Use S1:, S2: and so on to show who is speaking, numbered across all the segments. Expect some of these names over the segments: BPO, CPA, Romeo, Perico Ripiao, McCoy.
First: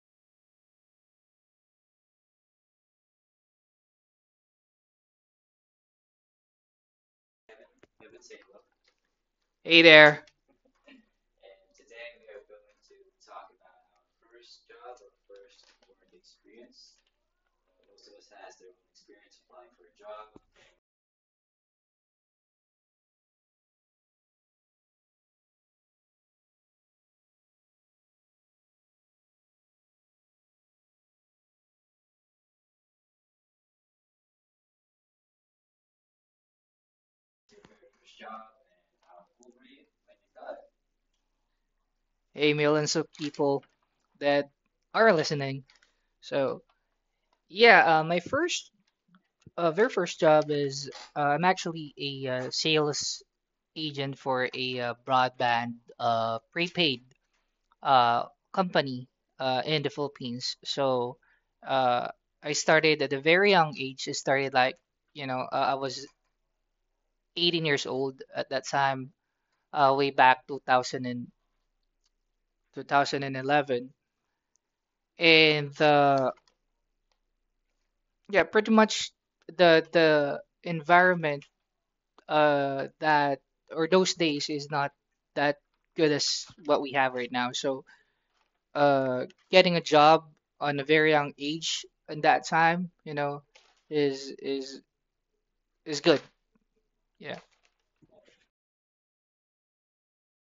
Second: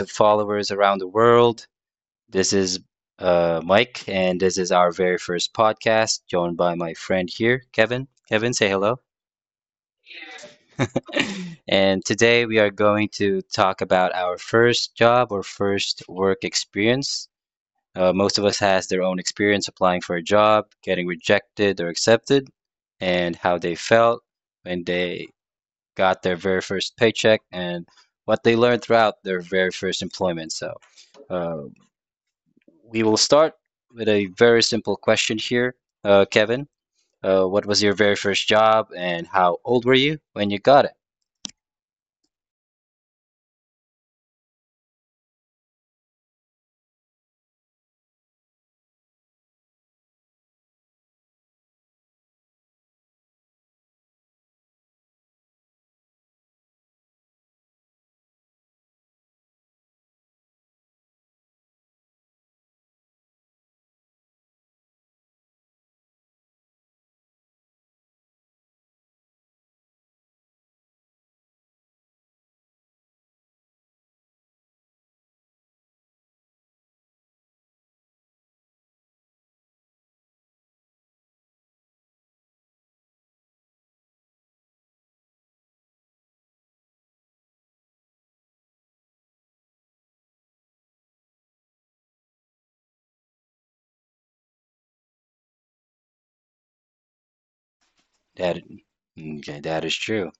S1: of followers around the world. This is Mike, and this is our very first podcast, joined by my friend here, Kevin. Kevin, say hello. And today we are going to talk about our first job or first work experience. Most of us has their own experience applying for a job, getting rejected or accepted, and how they felt when they got their very first paycheck and what they learned throughout their very first employment. So, uh, We will start with a very simple question here, Kevin. What was your very first job, and how old were you when you got it?
S2: Hey, millions of people that are listening. So, yeah, my first, very first job is I'm actually a sales agent for a broadband prepaid uh, company in the Philippines. So, uh, I started at a very young age. I started like, you know, I was 18 years old at that time, way back 2000 2011. And 2011. And yeah, pretty much the environment that or those days is not that good as what we have right now. So uh getting a job on a very young age in that time, you know, is is good. Yeah.
S1: That, okay, that is true.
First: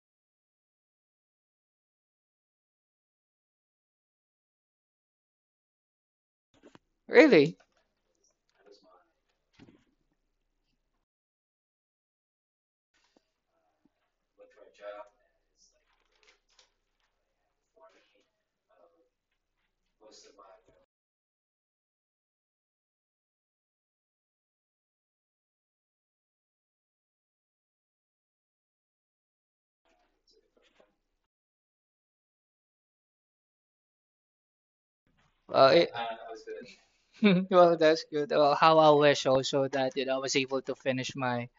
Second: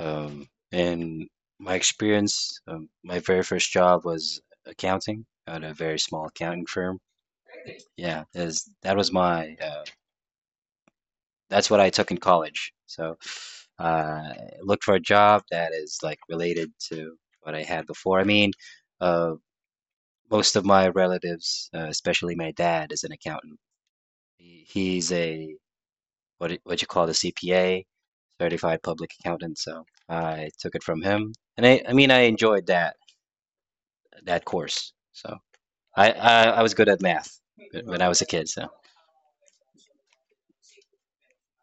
S1: In my experience, my very first job was accounting at a very small accounting firm.
S2: Really?
S1: Yeah, is that was my. That's what I took in college. So I looked for a job that is like related to what I had before. Uh. Most of my relatives, especially my dad, is an accountant. He's a what you call the CPA, certified public accountant. So I took it from him, and I enjoyed that course. So
S2: Well, it,
S1: I was good at math
S2: well,
S1: when
S2: that's
S1: I was a
S2: good.
S1: kid.
S2: Well,
S1: So
S2: how I wish also that I was able to finish my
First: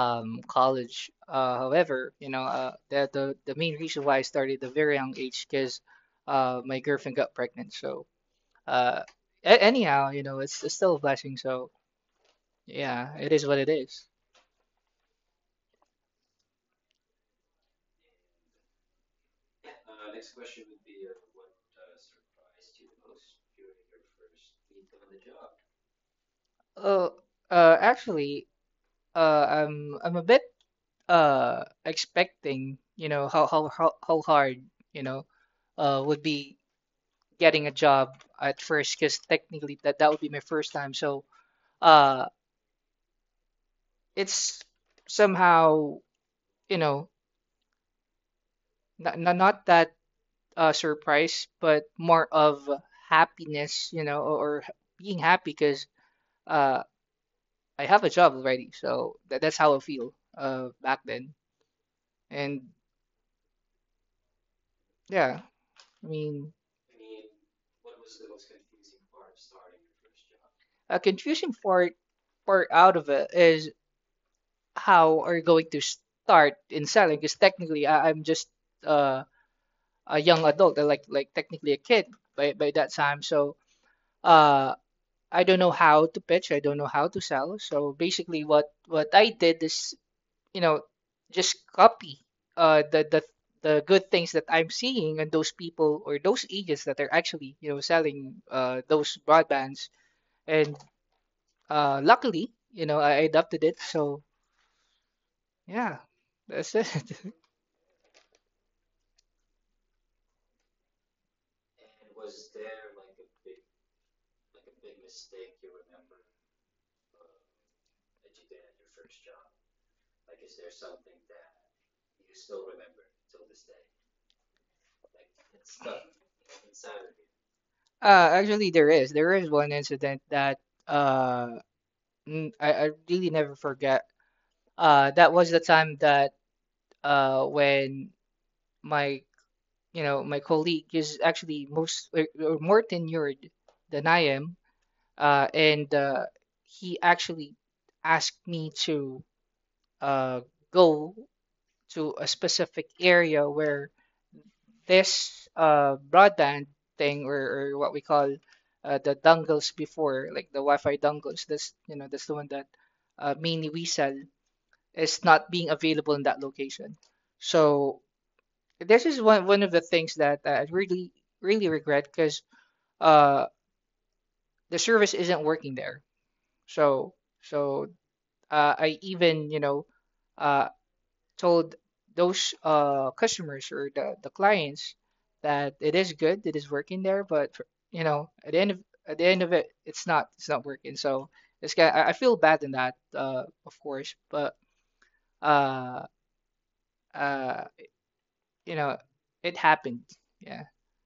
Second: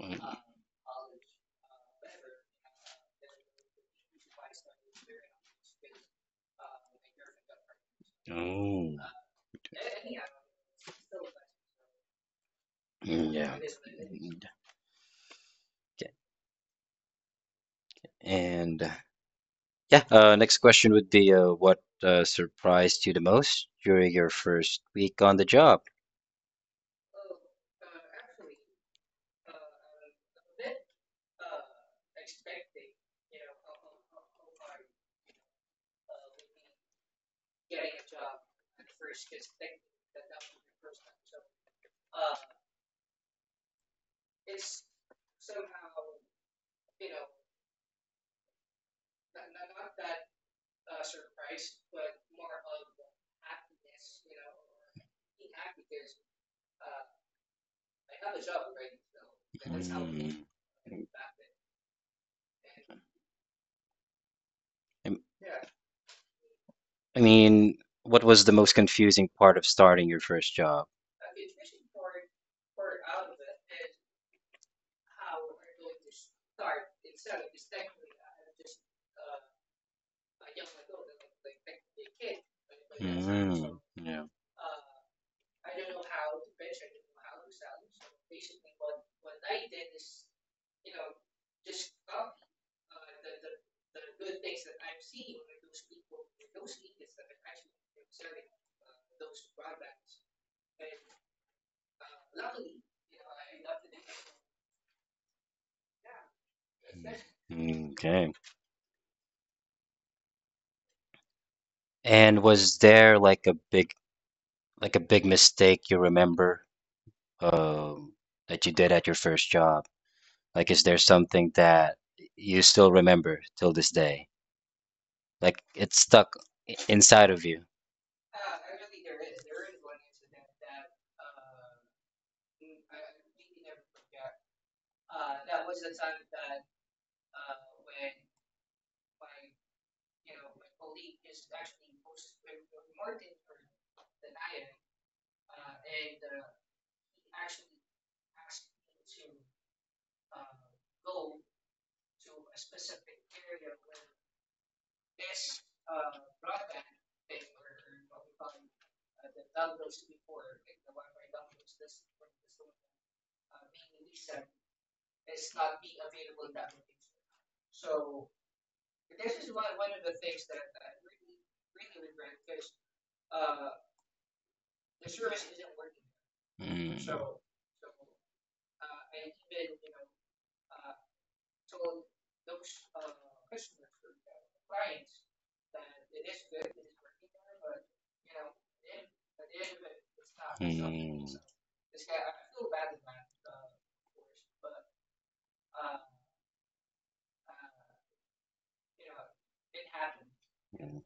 S1: mm.
S2: college. However, the main reason why I started at a very young age because my girlfriend got pregnant. So
S1: Mm.
S2: uh, anyhow, you know, it's still a blessing. So yeah,
S1: Mm,
S2: it is
S1: yeah,
S2: what it is.
S1: mm, okay. And yeah. Next question would be what surprised you the most during your first week on the job?
S2: Uh, actually, I'm a bit expecting, you know, how hard, you know, would be getting a job at first because technically that would be my first time. So uh, it's somehow, you know, not that surprise, but more of happiness, you know, or being happy because uh, I have a job already. So that's how I feel
S1: Mm.
S2: back then. And
S1: I
S2: yeah, I mean,
S1: I mean, what was the most confusing part of starting your first job?
S2: a confusing part out of it is how are you going to start in selling? Because technically, I'm just uh, a young adult, like technically a kid by that time. So.
S1: Mm, yeah.
S2: Uh, I don't know how to pitch. I don't know how to sell. So basically, what I did is, you know, just copy the the good things that I'm seeing and those people or those agents that are actually, you know, selling those broadbands. And luckily, you know, I adopted it. So yeah, that's it.
S1: Mm, okay. And was there like a big mistake you remember um that you did at your first job? Like, is there something that you still remember till this day? Like, it's stuck inside of you.
S2: There is one incident that uh, I really never forget. That was the time that when my, you know, my colleague is actually most, or more tenured than I am, and he actually asked me to uh, go to a specific area where this broadband thing, or what we call the dongles before, like the Wi-Fi dongles, that's you know that's the one that mainly we sell is not being available in that location. So this is one of the things that I really really regret because uh the service isn't working there.
S1: Mm,
S2: So so I even, you know, uh told those customers or the clients that it is good, it is working there, but you know at the end of it, it's not, it's not working. So it's kind I feel bad in that, of course, but uh uh you know it happened. Yeah.
S1: mm,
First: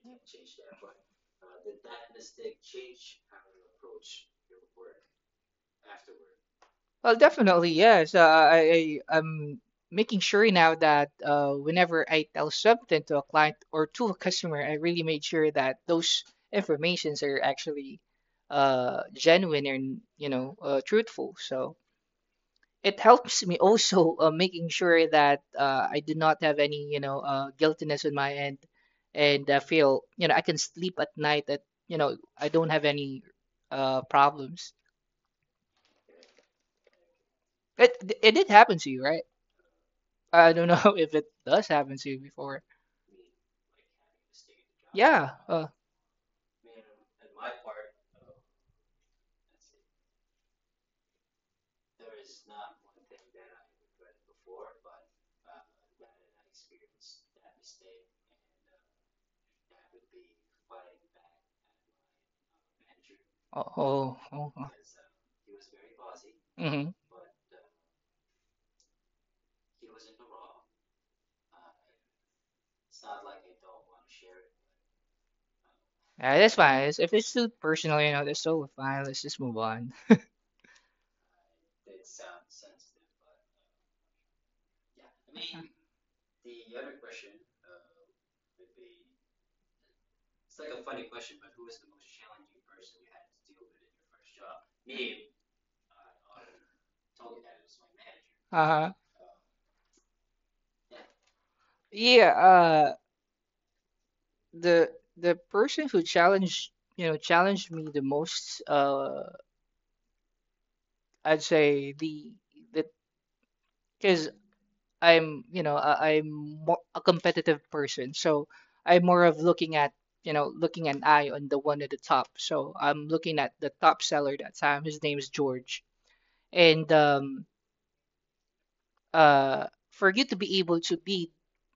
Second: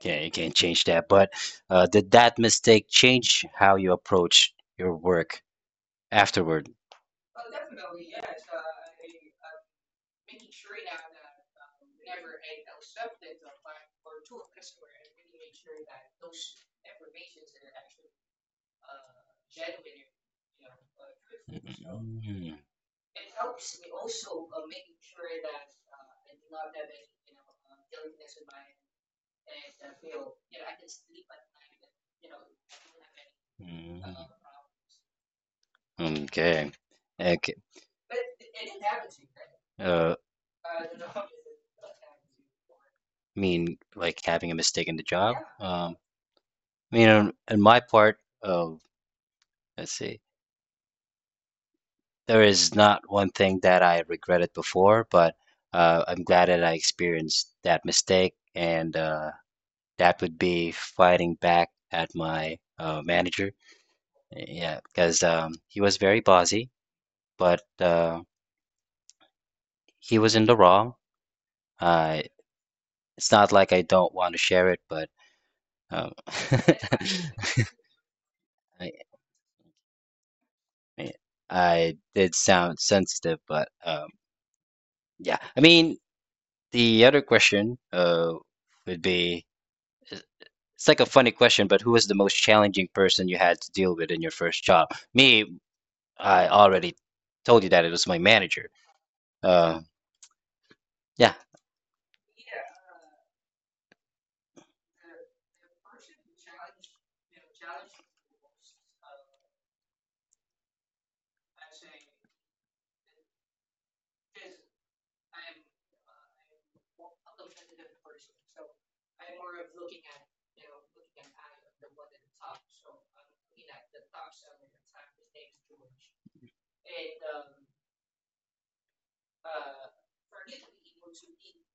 S1: yeah, you can't change that. But did that mistake change how you approach your work afterward?
S2: Well, definitely, yes. I'm making sure now that whenever I tell something to a client or to a customer, I really made sure that those informations are actually genuine and, you know, truthful. So
S1: Mm,
S2: it helps me also, making sure that I do not have any, you know, guiltiness on my end, and I feel, you know, I can sleep at night you know, I don't have any
S1: mm.
S2: problems.
S1: Okay. Okay.
S2: It it did happen to you, right?
S1: Uh,
S2: I don't know if it does happen to you before.
S1: I mean, like having a mistake in the
S2: Yeah.
S1: job. I mean, on my part, uh, let's see, there is not one thing that I regretted before, but I'm glad that I experienced that mistake, and that would be fighting back at my manager.
S2: Oh, oh, oh. Oh.
S1: Yeah, because he was very bossy,
S2: Mm-hmm.
S1: but he was in the wrong. Uh, it's not like I don't want to share it, but um,
S2: Yeah, that's fine. It's, if it's too personal, you know, that's so
S1: I,
S2: fine. Let's just move on.
S1: I I did sound sensitive, but yeah. I mean, the other question would be it's like a funny question, but who was the most challenging person you had to deal with in your first job? Me, I already told you that it was my manager.
S2: Uh-huh.
S1: Uh, yeah.
S2: Yeah, the the person who challenged, you know, challenged me the most, I'd say the because I'm, you know, I'm more a competitive person. So I'm more of looking at, you know, looking an eye on the one at the top. So I'm looking at the top seller that time. His name is George. And for you to be able to beat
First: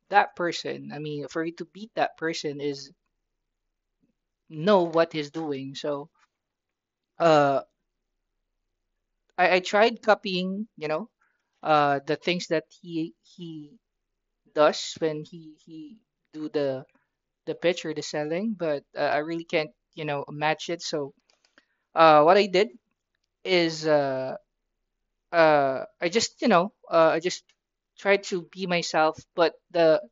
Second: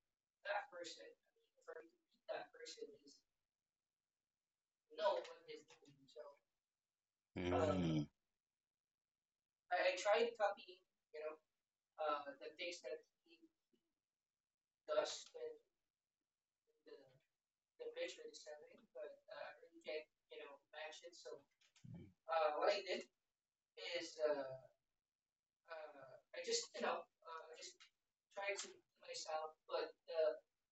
S2: that person, I mean, for you to beat that person is know what he's doing. So uh,
S1: Mm.
S2: I tried copying, you know, the things that he does when he do the picture, the selling, but I really can't, you know, match it. So what I did is, I just, you know, I just tried to be myself. But the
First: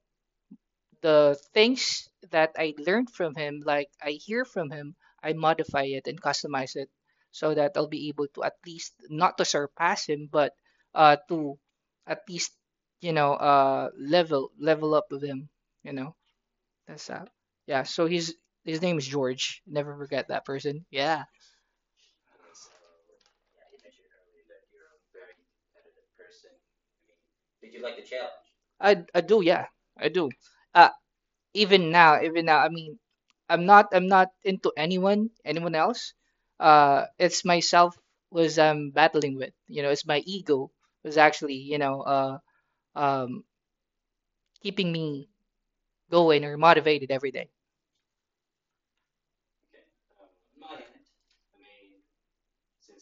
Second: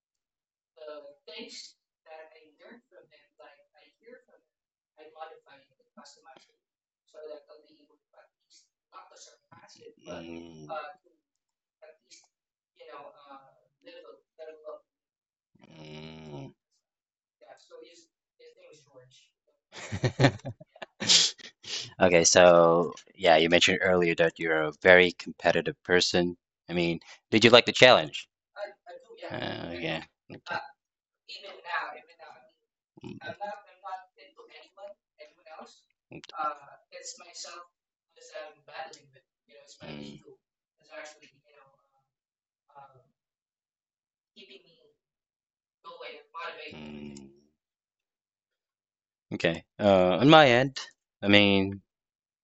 S2: the things that I learned from him, like I hear from him, I modify it and customize it so that I'll be able to at least not to surpass him, but
S1: Mm,
S2: to at least, you know, level up with him, you know.
S1: mm.
S2: That's that. Yeah, so he's, his name is George. Never forget that person. Yeah.
S1: Okay, so yeah, you mentioned earlier that you're a very competitive person. I mean, did you like the challenge?
S2: I do, yeah. I do.
S1: Yeah.
S2: Uh
S1: Okay.
S2: even now, I mean,
S1: Mm,
S2: I'm not into anyone, anyone else.
S1: mm,
S2: It's myself was I'm battling with. You know, it's my ego
S1: mm,
S2: was actually, you know, um keeping me going or motivated every day.
S1: mm. Okay. On my end, I mean,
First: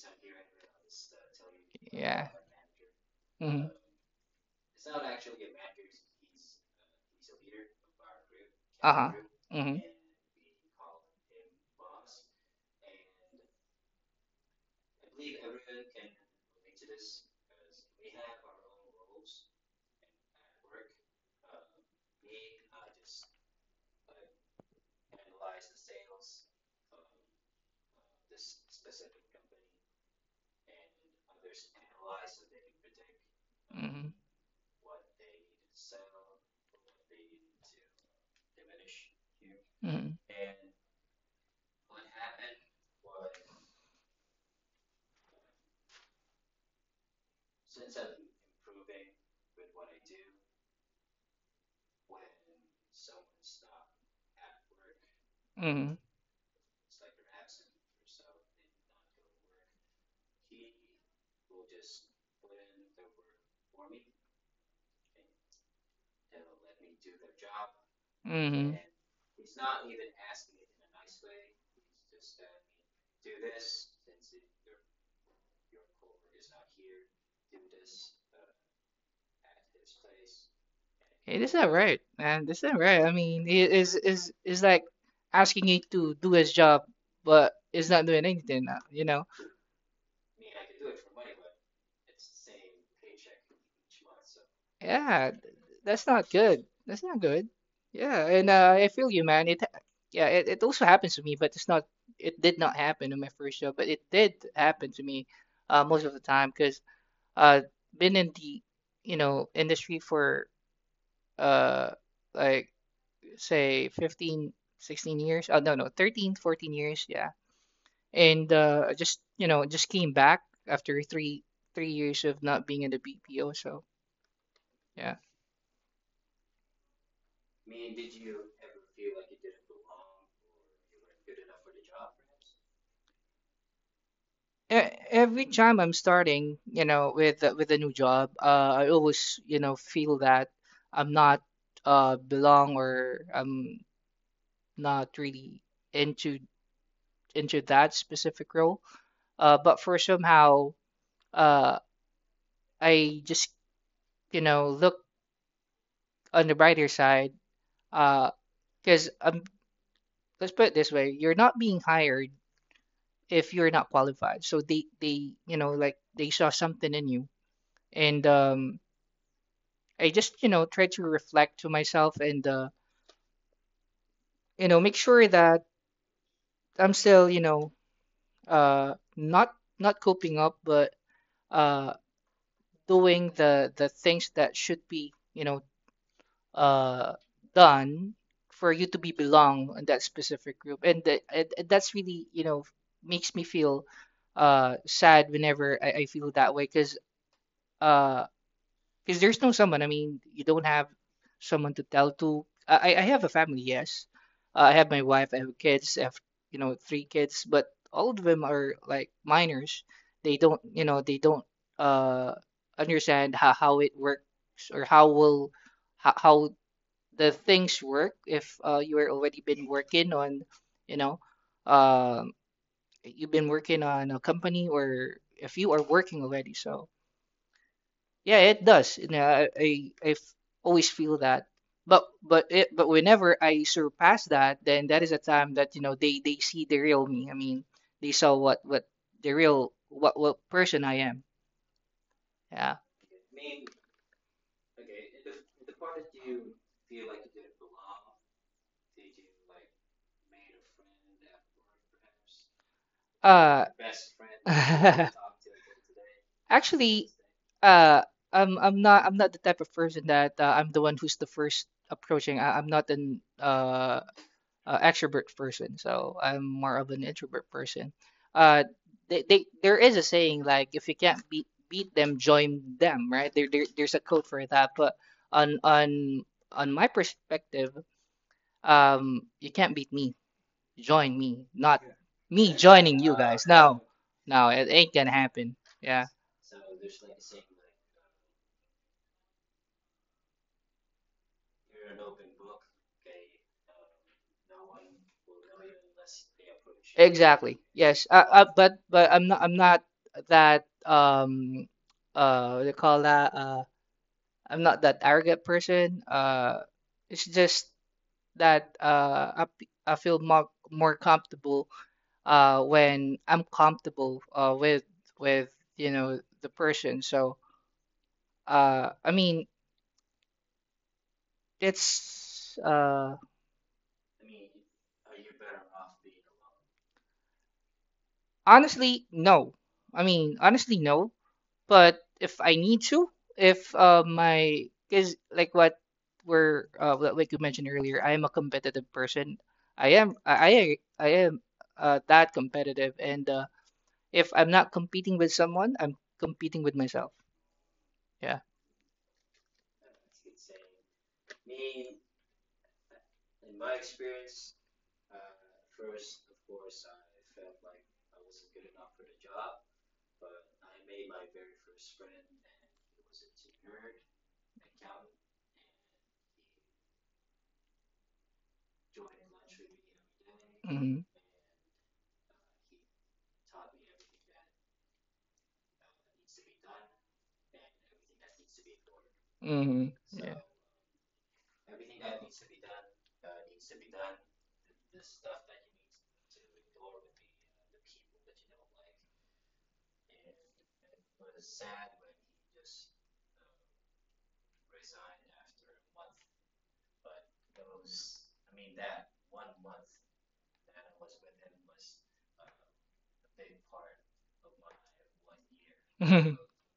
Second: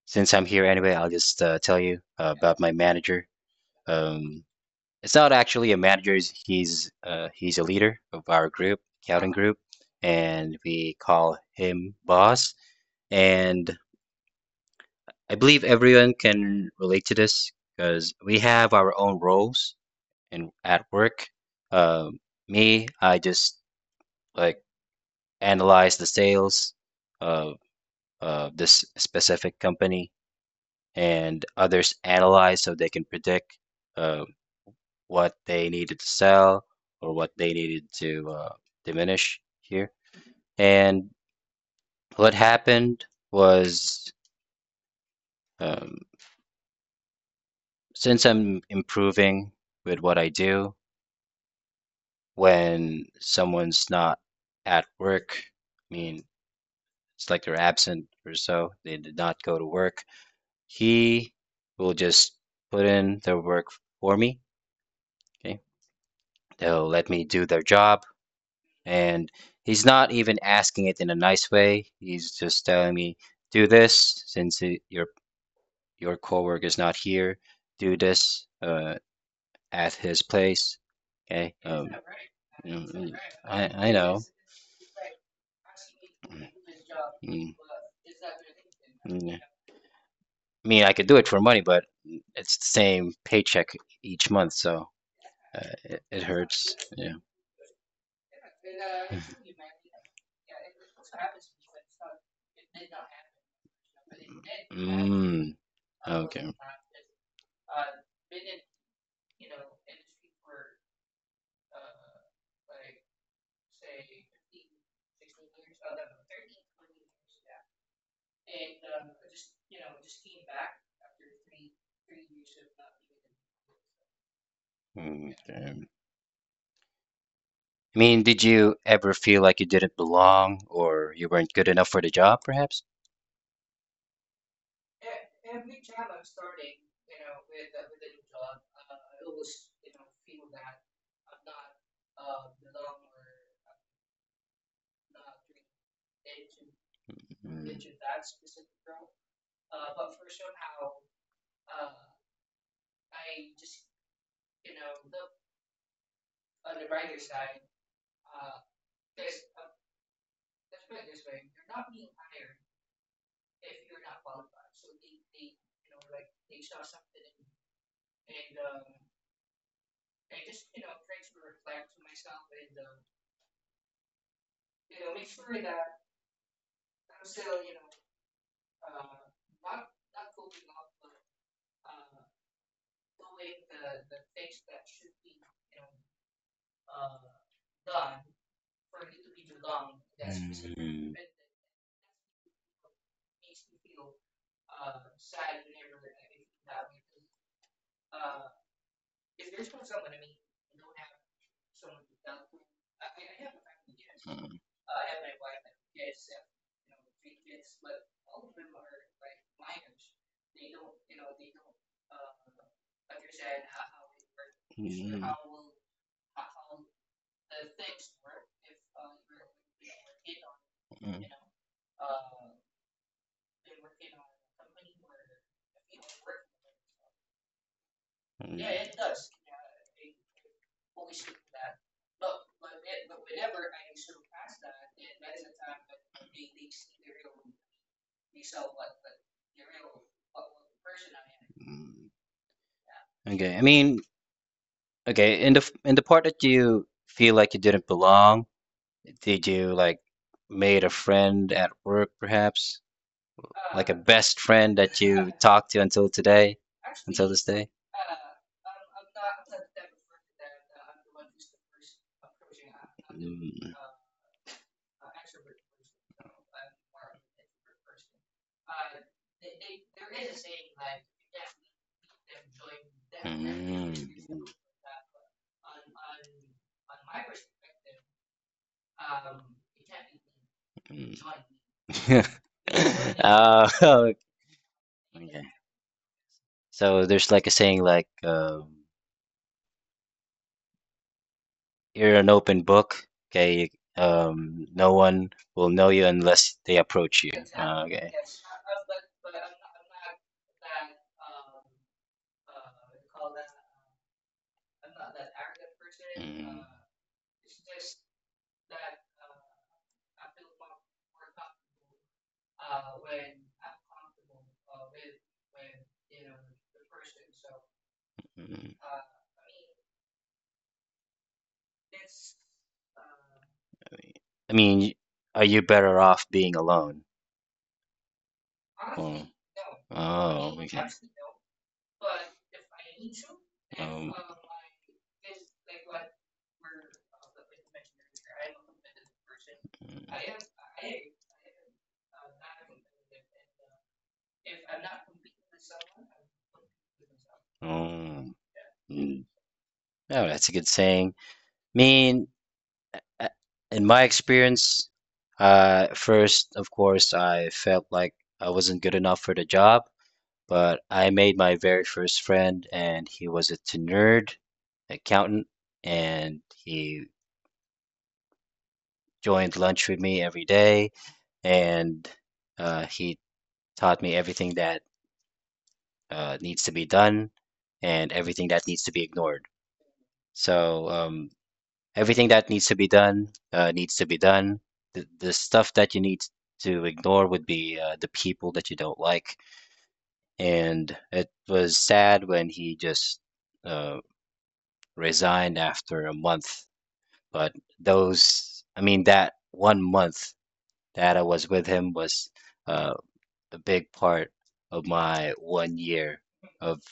S1: since I'm here anyway, I'll just tell you
S2: Yeah.
S1: about my manager.
S2: Mhm.
S1: Um, It's not actually a manager. He's a leader of our group,
S2: Uh-huh.
S1: accounting group,
S2: Mhm.
S1: and we call him boss. And I believe everyone can relate to this because we have our own roles in at work. Um, Me, I just like analyze the sales of of this specific company, and others analyze so they can predict.
S2: Mhm.
S1: uh, what they needed to sell or what they needed to diminish here.
S2: Mhm.
S1: And what happened was, um, since I'm improving with what I do, when someone's not at work, I
S2: Mhm.
S1: mean, it's like they're absent or so, they did not go to work, he will just put in their work for me. Okay. They'll let me do their job.
S2: Mhm.
S1: And he's not even asking it in a nice way. He's just telling me, do this since it, your coworker is not here. Do this at his place. Okay.
S2: Yeah, this is not right, man. This
S1: Mm,
S2: is not
S1: mm,
S2: right. I mean,
S1: I
S2: it
S1: know.
S2: is like asking it to do its job,
S1: Mm, mm,
S2: but it's not doing anything now,
S1: mm.
S2: you
S1: I
S2: know?
S1: mean, I could do it for money, but it's the same paycheck each month, so
S2: Yeah, th-
S1: it, it
S2: that's not
S1: hurts.
S2: good.
S1: Yeah.
S2: That's not good. Yeah, and I feel you, man. It yeah, it also happens to me, but it's not. It did not happen in my first job, but it did happen to
S1: Mm,
S2: me most
S1: okay.
S2: of the time because uh, been in the, you know, industry for uh like say 15, 16 years. Oh, no, no, 13, 14 years. Yeah. And just, you know, just came back after three years of not being in the BPO. So,
S1: Mm,
S2: yeah.
S1: damn. I mean, did you ever feel like you didn't belong or you weren't good enough for the job, perhaps?
S2: Every time I'm starting, you know, with a new job, I always, you know, feel that I'm not belong or I'm not really into
S1: Mm. Mm.
S2: into that specific role. But for somehow, uh, I just, you know, look on the brighter side. Uh, Because let's put it this way, you're not being hired if you're not qualified. So they, you know, like they saw something in you, and I just, you know, try to reflect to myself and, you know, make sure that I'm still, you know, not not coping up, but uh doing the things that should be, you know, uh, done for you to be belong in that
S1: Mm.
S2: specific group, and that's really, you know, makes me feel sad whenever I feel that way because there's no someone, I mean you don't have someone to tell to. I have a family, yes, I have my wife, I have kids, I have, you know, three kids, but all of them are like minors, they don't, you know, they don't uh understand how it
S1: Mm.
S2: works, or how will how the things work if, you are already been working on, you know, um you've been working on a company or if you are working already. So yeah, it does, you know, I f- always feel that. But it but whenever I surpass that, then that is a time that, you know, they see the real me, I mean, they saw what the real what person I
S1: Mm.
S2: am.
S1: Okay. I
S2: Yeah.
S1: mean, okay, in the in the part that you feel like you didn't belong, did you like made a friend at work perhaps? Like a best
S2: Uh,
S1: friend that you talk to until today, until this day?
S2: actually, uh, I'm not the type of person that, I'm the one who's the first approaching.
S1: Mm.
S2: I'm not an extrovert person, so I'm more of an introvert person. Uh, they there is a saying like if you can't beat them, join
S1: Mm.
S2: them, right? There's a code for that, but on on on my perspective, you can't beat me,
S1: Mm.
S2: join me, not me joining you
S1: Okay.
S2: guys. No, no, it ain't gonna happen. Yeah,
S1: So there's like a saying like you're an open book. Okay, no one will know you unless they approach you. Okay.
S2: exactly. Yes, but I'm not, that what do you call that, I'm not that arrogant person. It's just that I feel more comfortable when I'm comfortable with you know the person. So
S1: Mm.
S2: I mean, It's
S1: I mean, are you better off being alone? Oh,
S2: honestly
S1: oh,
S2: no.
S1: okay.
S2: I mean, honestly no, but if I need to,
S1: Um,
S2: if my, cuz like what we're, like you mentioned earlier, I am a competitive person. I am that competitive, and if I'm not competing with someone, I'm competing with myself.
S1: oh, mm.
S2: Yeah.
S1: No, that's a good saying. I mean, uh, in my experience, first, of course, I felt like I wasn't good enough for the job, but I made my very first friend, and he was a nerd accountant, and he joined lunch with me every day,
S2: Mm-hmm.
S1: and he taught me everything that needs to be done and everything that needs to be ignored.
S2: Mm-hmm.
S1: So everything that needs to be done needs to be done. The stuff that you need to ignore would be the people that you don't like. And it was sad when he just uh, resigned after a month. But those, I mean, that one month that I was with him was uh, a big part of my one year
S2: Yeah.
S1: of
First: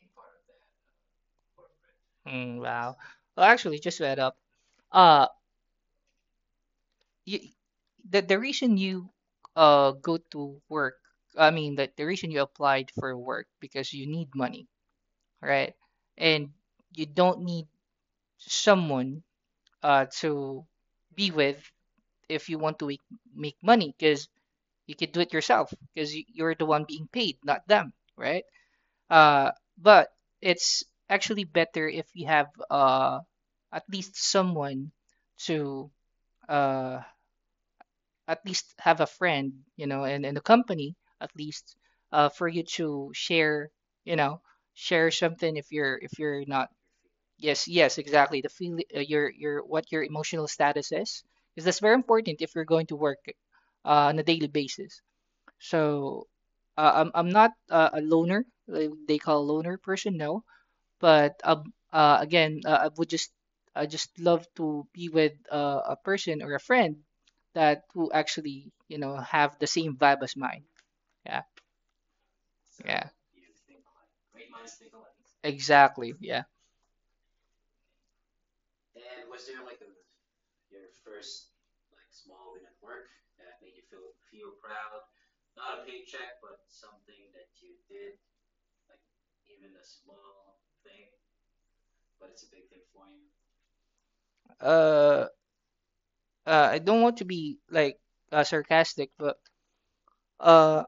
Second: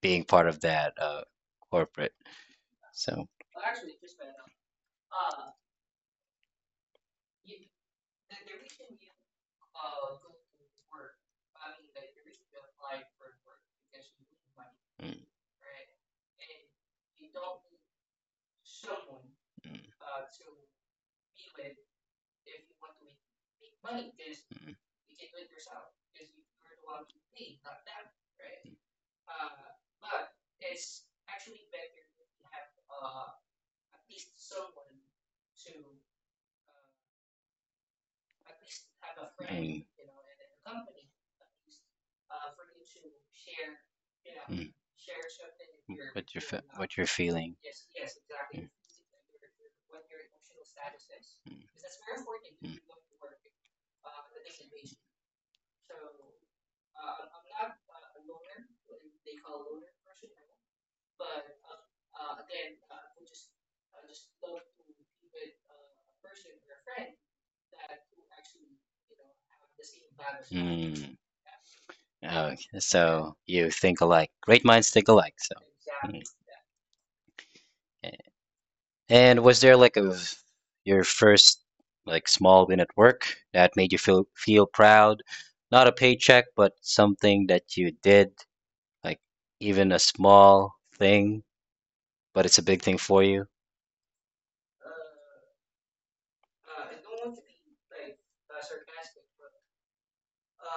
S1: being part of that corporate.
S2: Mm, wow.
S1: So,
S2: Well, actually, just to add up, uh, you, the reason you go to work. I mean, that the reason you applied for work because you need money,
S1: mm,
S2: right? And you don't need someone
S1: mm,
S2: to be with if you want to make money, because
S1: mm,
S2: you could do it yourself because you're the one being paid, not them, right? Uh, but it's actually better if you have at least someone to uh, at least have a friend, you
S1: mm,
S2: know, and, a company at least, for you to share, you know,
S1: mm.
S2: share something if you're
S1: What you're
S2: not.
S1: what you're
S2: Yes,
S1: feeling.
S2: yes, exactly. The feel
S1: Mm,
S2: your what your emotional status is, because that's very important if you're going to work on a daily basis. So, I'm not, a loner, like they call loner person. No, but again, I just love to be with, a person or a friend that who actually, you know, have the same vibe as mine.
S1: mm, mm, mm.
S2: Yeah,
S1: Okay.
S2: yeah,
S1: So you think alike. Great minds think alike. So,
S2: exactly.
S1: mm.
S2: Yeah.
S1: And was there like a your first like small win at work that made you feel feel proud? Not a paycheck, but something that you did. Like even a small thing, but it's a big thing for you.
S2: Uh, I don't want to be like sarcastic, but uh,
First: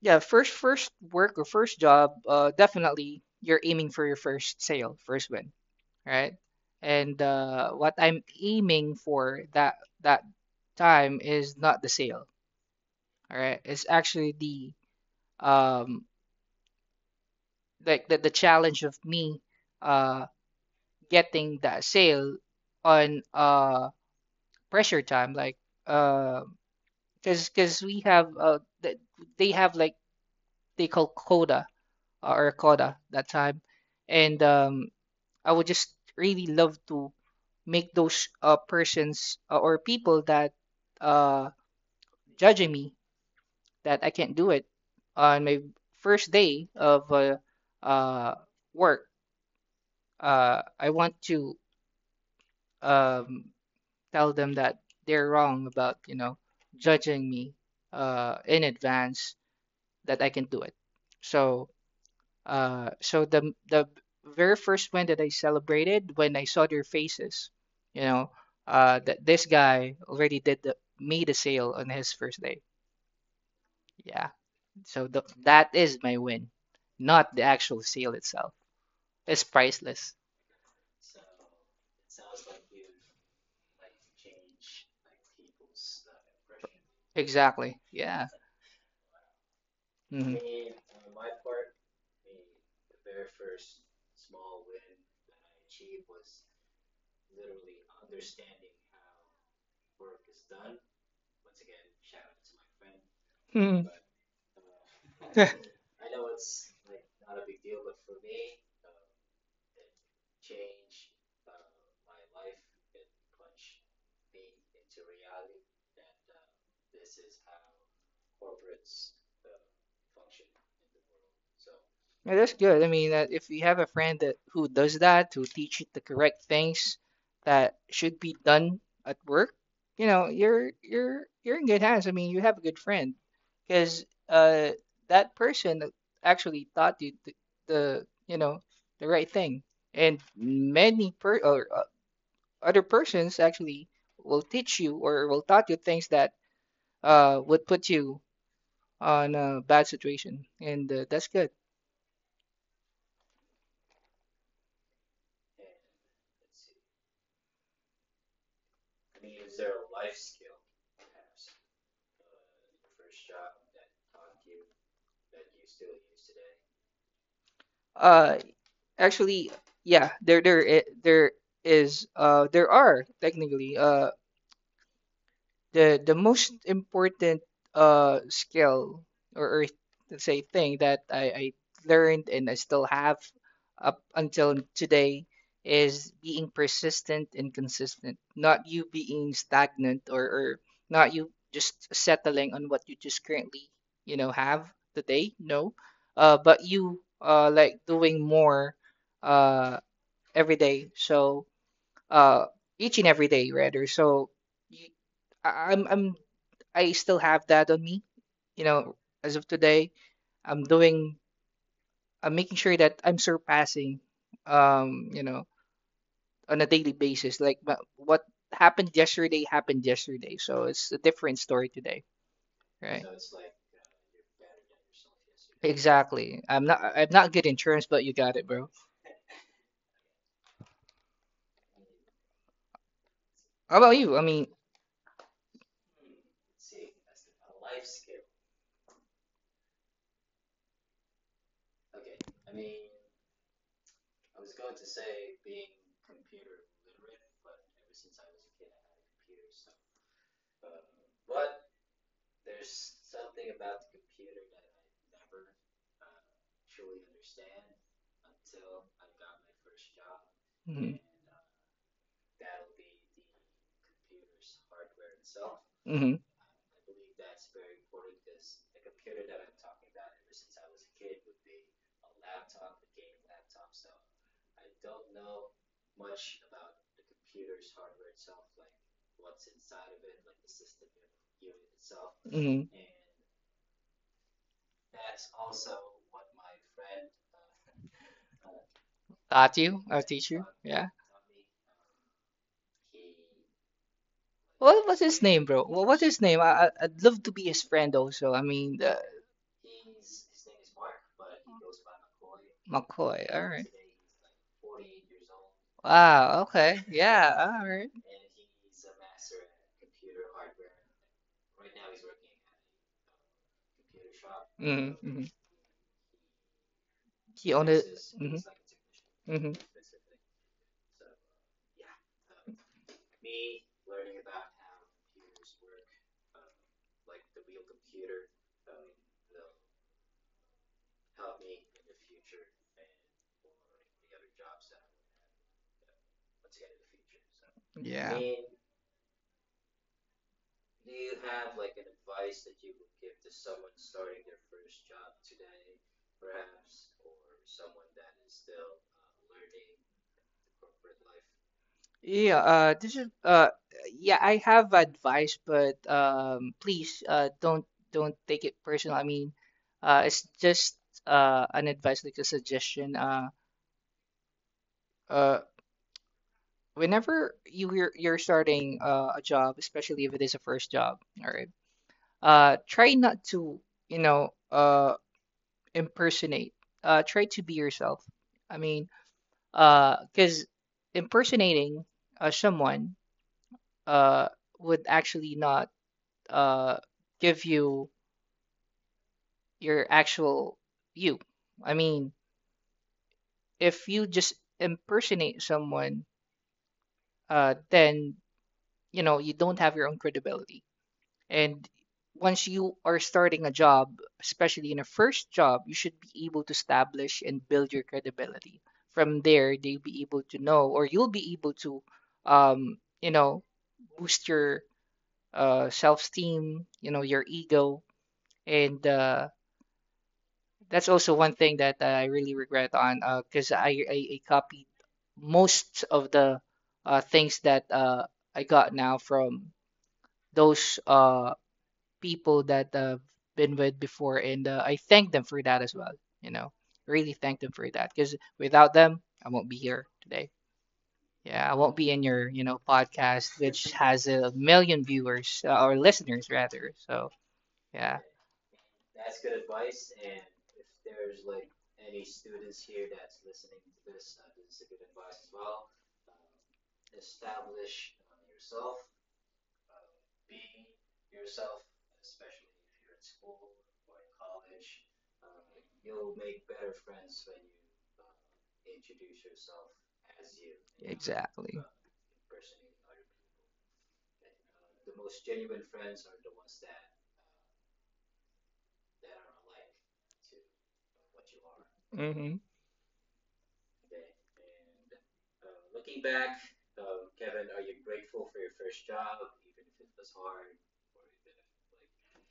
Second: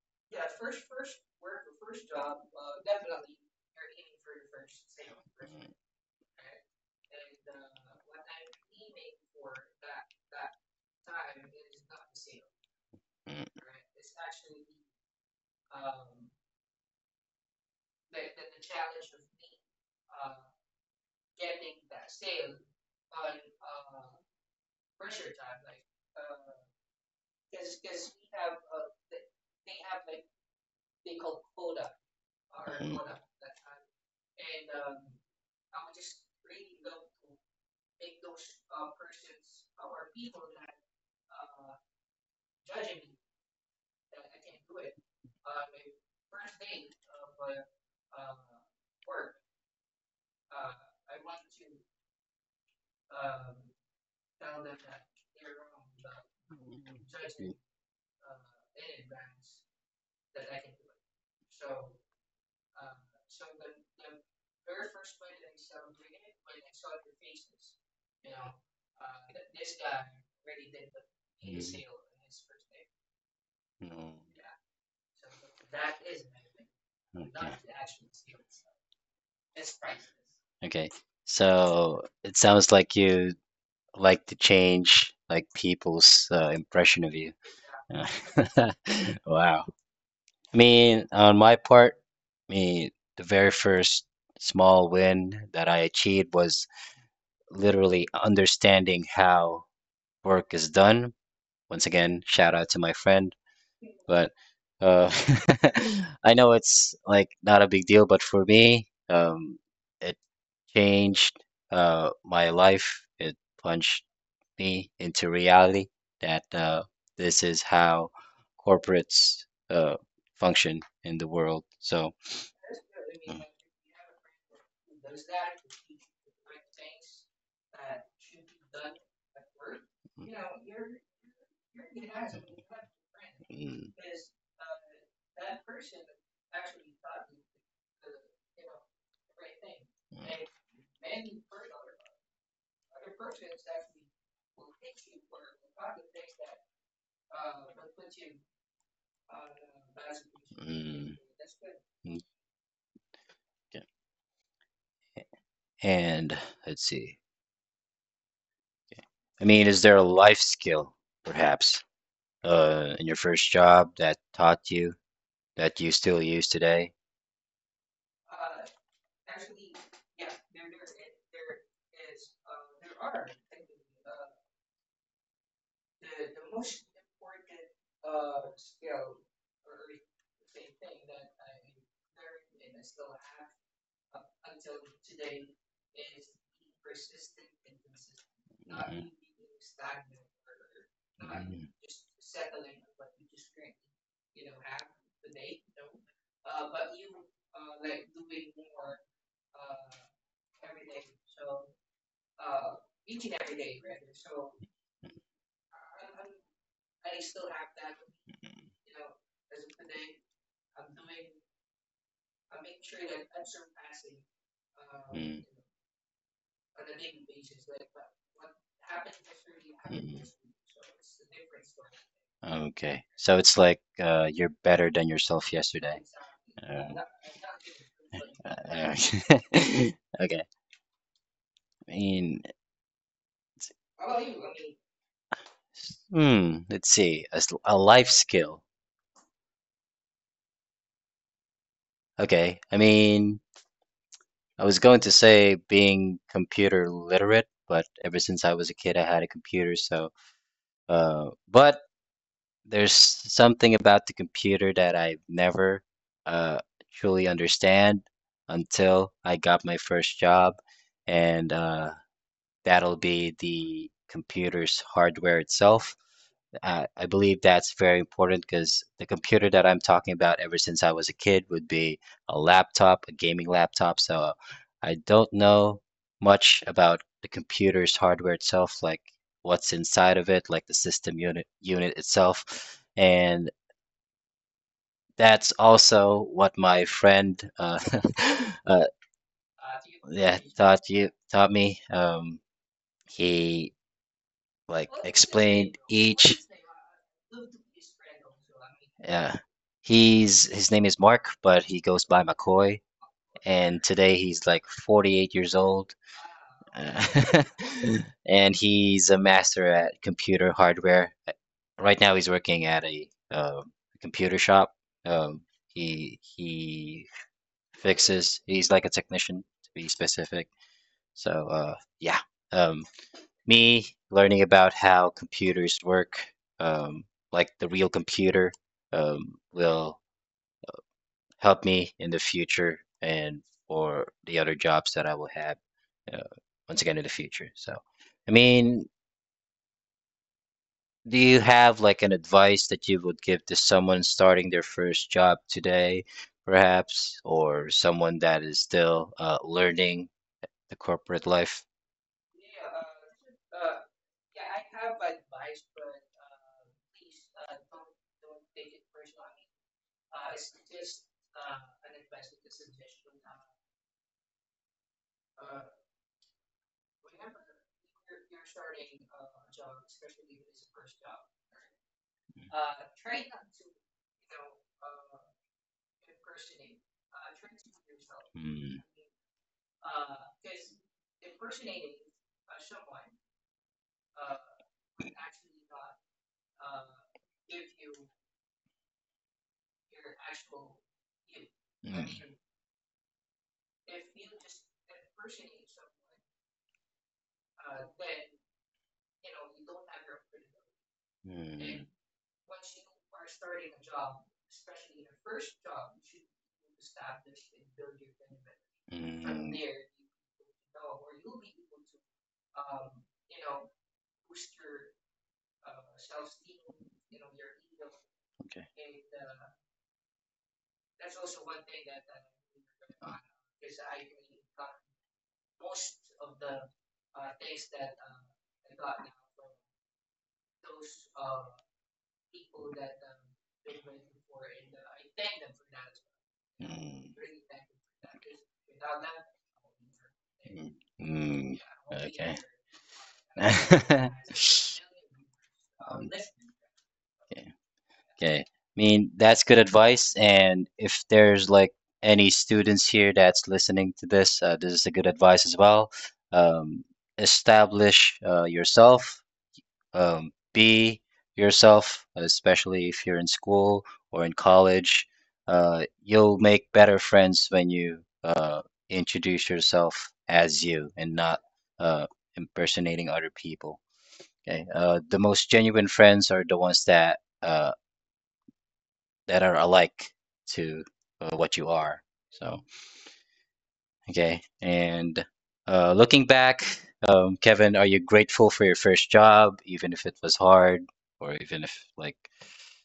S2: yeah, first work or first job, definitely you're aiming for your first sale, first win, right? And what I'm aiming for that time is not the sale. All right.
S1: Mm,
S2: It's actually the um like the challenge of me uh getting that sale on pressure time, like, uh because we have they have like they call coda, or
S1: mm,
S2: coda that time. And I would just really love to make those persons, or people that uh judging me that I can't do it on my first day of uh, work. I want to um, tell them that they're wrong about, you know, judging
S1: mm,
S2: me in advance, that I can do it. So, so the very first one that I celebrated when I saw their faces, you know, that this guy already did
S1: mm,
S2: made the sale on his first day. Yeah. So th that is my win,
S1: mm, okay.
S2: not the actual sale itself. It's priceless.
S1: Okay. So it sounds like you like to change like people's impression of you.
S2: Exactly. Yeah.
S1: Uh, wow. I
S2: Mhm.
S1: mean, on my part, I mean, the very first small win that I achieved was literally understanding how work is done. Once again, shout out to my friend,
S2: Mhm.
S1: but uh,
S2: Yeah.
S1: I know it's like not a big deal, but for me, it changed my life. It punched me into reality that this is how corporates function in the world. So,
S2: Yeah, that's good. I mean, if you have a friend that who does that, who teach you the correct things that should be done at work, you know, you're
S1: mm,
S2: you're you're in good hands. I mean, you have a good friend,
S1: mm,
S2: because uh that person actually taught you the, you know, the right thing. And many per or other persons actually will teach you or will taught you things that would put you on a bad situation, and that's good.
S1: mm, okay. And let's see. I mean, is there a life skill, perhaps, in your first job that taught you that you still use today?
S2: Uh, actually, yeah, there is, there are technically, the most important skill, or let's say thing that I learned and I still have up until today, is being persistent and consistent, not you
S1: Mhm.
S2: being stagnant, or not you
S1: Mhm.
S2: just settling on what you just currently, you know, have today. No. But you like doing more uh every day. So uh each and every day rather. So y- I- I'm I'm I still have that on me. You know, as of today, I'm doing I'm making sure that I'm surpassing, you
S1: Mm,
S2: know, on a daily basis. Like what happened yesterday happened
S1: mm.
S2: yesterday. So it's a different story today, right?
S1: Okay, so it's like you're better than yourself yesterday.
S2: Exactly.
S1: Uh,
S2: I'm not good in terms, but you got it, bro.
S1: uh, okay, I mean,
S2: How about you? I mean,
S1: hmm, let's see, a life skill. Okay, I mean, I was going to say being computer literate, but ever since I was a kid, I had a computer, so but there's something about the computer that I never uh, truly understand until I got my first job,
S2: mm-hmm,
S1: and that'll be the computer's hardware itself.
S2: mm-hmm,
S1: I believe that's very important because the computer that I'm talking about ever since I was a kid would be a laptop, a gaming laptop. So I don't know much about the computer's hardware itself, like what's inside of it, like the system unit itself.
S2: hmm.
S1: And that's also what my friend uh,
S2: Taught you,
S1: yeah,
S2: I'll teach you. Yeah.
S1: taught me. He like
S2: What was his
S1: explained
S2: name, bro?
S1: each.
S2: What was his name? I'd love to be his friend also. I
S1: Yeah,
S2: mean, the
S1: he's his name is Mark, but he goes by McCoy, and
S2: McCoy. All
S1: today
S2: right.
S1: he's like 48 years old.
S2: Wow. Okay.
S1: Uh,
S2: Yeah. All right.
S1: and he's a master at computer hardware. Right now, he's working at a computer shop. Um,
S2: Mm-hmm. Hmm.
S1: he
S2: He owned
S1: fixes.
S2: it.
S1: He's like a technician, to be
S2: Mm-hmm. Mm-hmm.
S1: specific. So yeah. Um, Me learning about how computers work, um, like the real computer, will help me in the future and for the other jobs that I will have uh, once again in the future. So, I mean,
S2: Yeah.
S1: do you have like an advice that you would give to someone starting their first job today, perhaps, or someone that is still learning the corporate life?
S2: Yeah, this is yeah, I have advice, but please, don't take it personal. I mean, it's just an advice, like a suggestion. Uh, Whenever you're starting a job, especially if it is a first job, all right, try not to, you know, impersonate. Try to be yourself.
S1: Mm,
S2: I mean, because impersonating someone uh would actually not uh give you your actual you.
S1: mm,
S2: I mean, if you just impersonate someone, then, you know, you don't have your own credibility. And once you are starting a job, especially in a first job, you should be able to establish and build your credibility.
S1: mm, mm.
S2: From there, they'll be able to know, or you'll be able to, you know, boost your self-esteem, you know, your ego,
S1: Okay.
S2: and that's also one thing that I really regret on, because I copied most of the things that I got now from those people that been with before, and I thank them for that as well.
S1: Mm,
S2: You know, really thank them for that, because without them, I won't be
S1: mm,
S2: here today.
S1: mm. Okay.
S2: Yeah, I won't be in your, you know, podcast, which has a million
S1: um, okay.
S2: viewers, or listeners rather. So
S1: Okay. I
S2: yeah.
S1: mean, that's good advice. And if there's like any students here that's listening to this, this is a good advice as well. Um, Establish yourself. Be yourself, especially if you're in school or in college. You'll make better friends when you introduce yourself as you and not uh,
S2: Exactly.
S1: impersonating other people. Okay. The most genuine friends are the ones that that are alike to what you are. So.
S2: People. Hmm.
S1: Okay. And looking back, Kevin, are you grateful for your first job, even if it was hard, or even if like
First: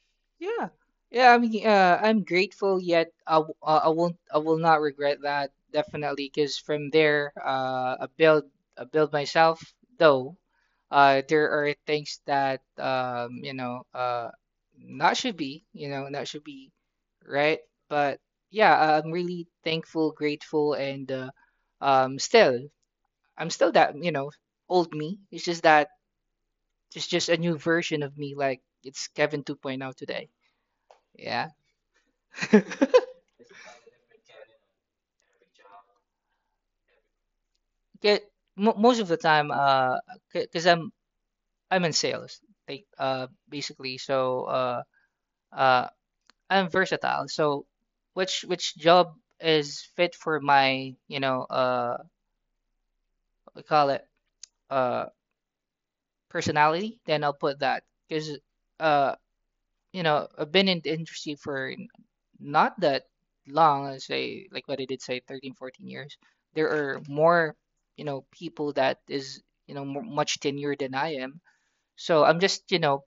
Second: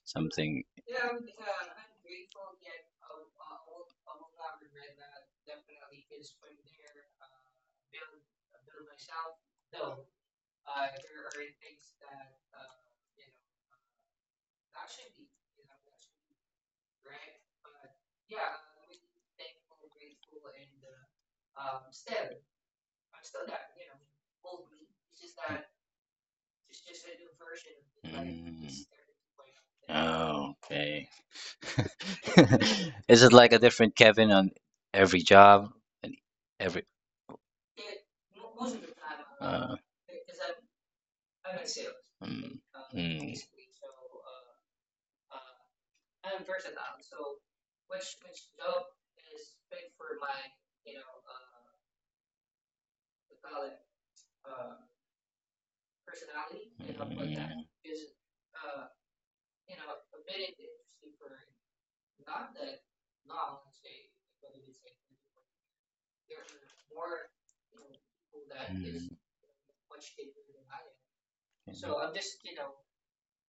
S1: something?
S2: Yeah. Yeah, I mean, I'm grateful, yet I, w- I won't, I will not regret that definitely, because from there, I build myself. Though, there are things that, you know, not should be, you know, not should be, right? But yeah, I'm really thankful, grateful, and, still. I'm still that, you know, old me. It's just that it's just a new version of me. Like it's
S1: Mm.
S2: Kevin 2.0 today.
S1: Oh, okay.
S2: Yeah.
S1: Is it like a different Kevin on every job and every?
S2: Get mo most of the
S1: Uh,
S2: time, because I'm in
S1: mm,
S2: sales, like,
S1: mm,
S2: basically. So, uh, I'm versatile. So, which job is fit for my, you know, what we call it, uh, personality? Then I'll put that because, uh. you know, I've been in the industry for not that long, I say like what I did say 13, 14 years. There are more, you know,
S1: mm,
S2: people that is, you know, more, much tenure than I am.
S1: mm,
S2: So I'm just, you know,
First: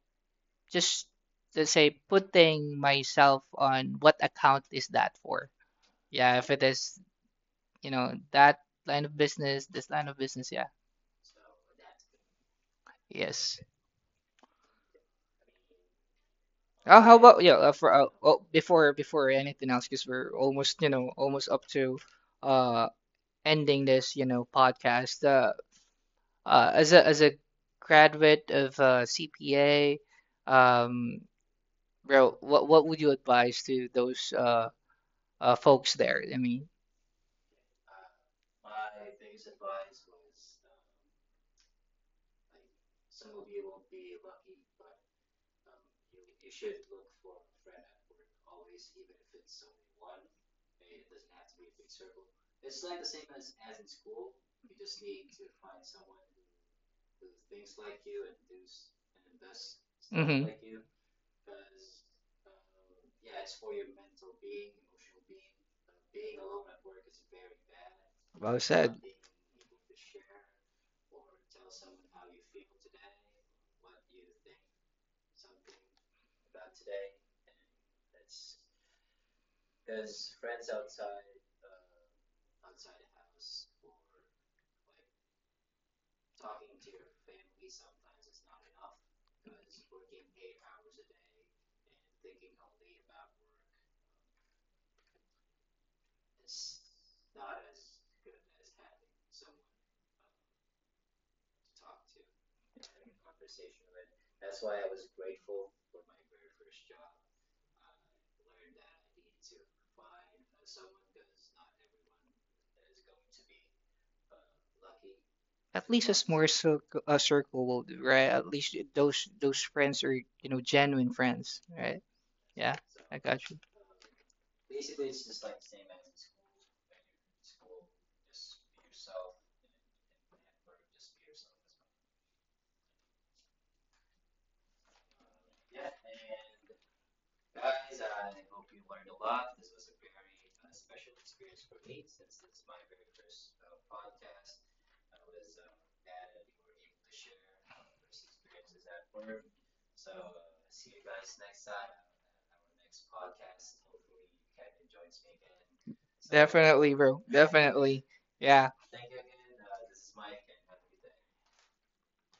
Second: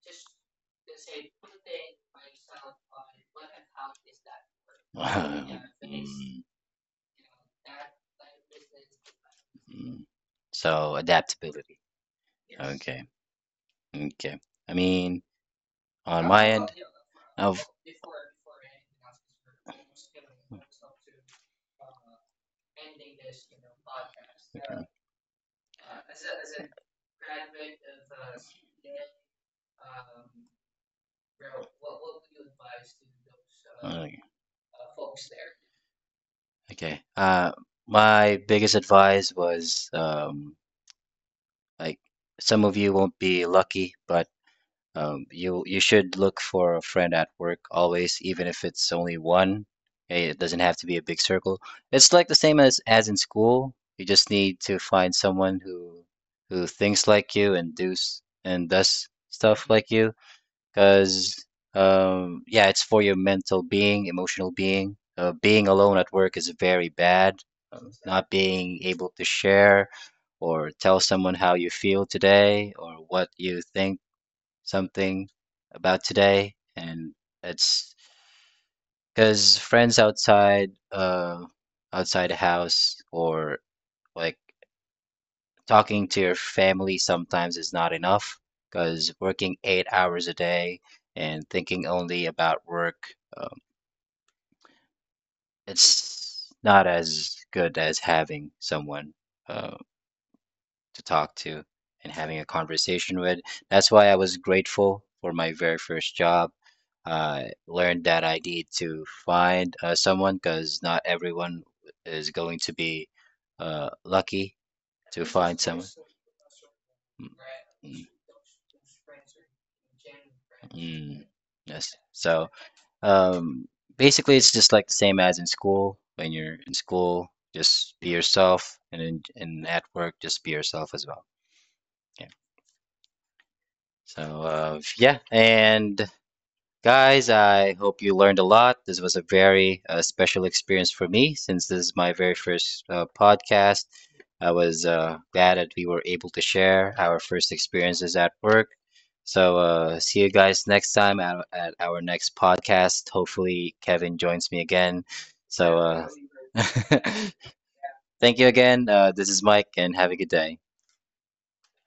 S2: just to say putting myself on what account is that for?
S1: wow.
S2: Yeah,
S1: mm.
S2: if it is, you know, that line of business, this
S1: Mm.
S2: line of business, yeah.
S1: So adaptability. Okay.
S2: Yes.
S1: Okay. I mean, on my end,
S2: Oh, how about yeah? For oh, before anything else, because we're almost, you know, almost up to uh ending this, you know, podcast. As a graduate of, CPA, um, bro, what would you advise to those folks there? I mean,
S1: okay. Okay. My biggest advice was like some of you won't be lucky, but you should look for a friend at work always, even if it's only one. Eh, it doesn't have to be a big circle. It's like the same as in school. You just need to find someone who thinks like you and does stuff like
S2: hmm.
S1: you. Because yeah, it's for your mental being, emotional being. Being alone at work is very bad. Not being able to share or tell someone how you feel today or what you think something about today, and it's because friends outside, outside the house or like talking to your family sometimes is not enough. Because working 8 hours a day and thinking only about work, it's not as good as having someone. Uh, to talk to and having a conversation with. That's why I was grateful for my very first job. I learned that I need to find someone because not everyone is going to be lucky to
S2: At
S1: find
S2: least a
S1: someone.
S2: small circle, a circle
S1: Mm,
S2: will do, right? At
S1: mm,
S2: least those friends are, you know, genuine friends,
S1: mm.
S2: right?
S1: Yes.
S2: Yeah,
S1: So
S2: I got you.
S1: um, basically, it's just like the same as in school. When you're in school, just be yourself, and in, and at work, just be yourself as well. Yeah. So, yeah, and guys, I hope you learned a lot. This was a very special experience for me since this is my very first podcast. I was glad that we were able to share our first experiences at work. So, see you guys next time at our next podcast. Hopefully, Kevin joins me again. So,
S2: Definitely, bro. Definitely. Yeah.
S1: thank you again. This is Mike, and have a good day.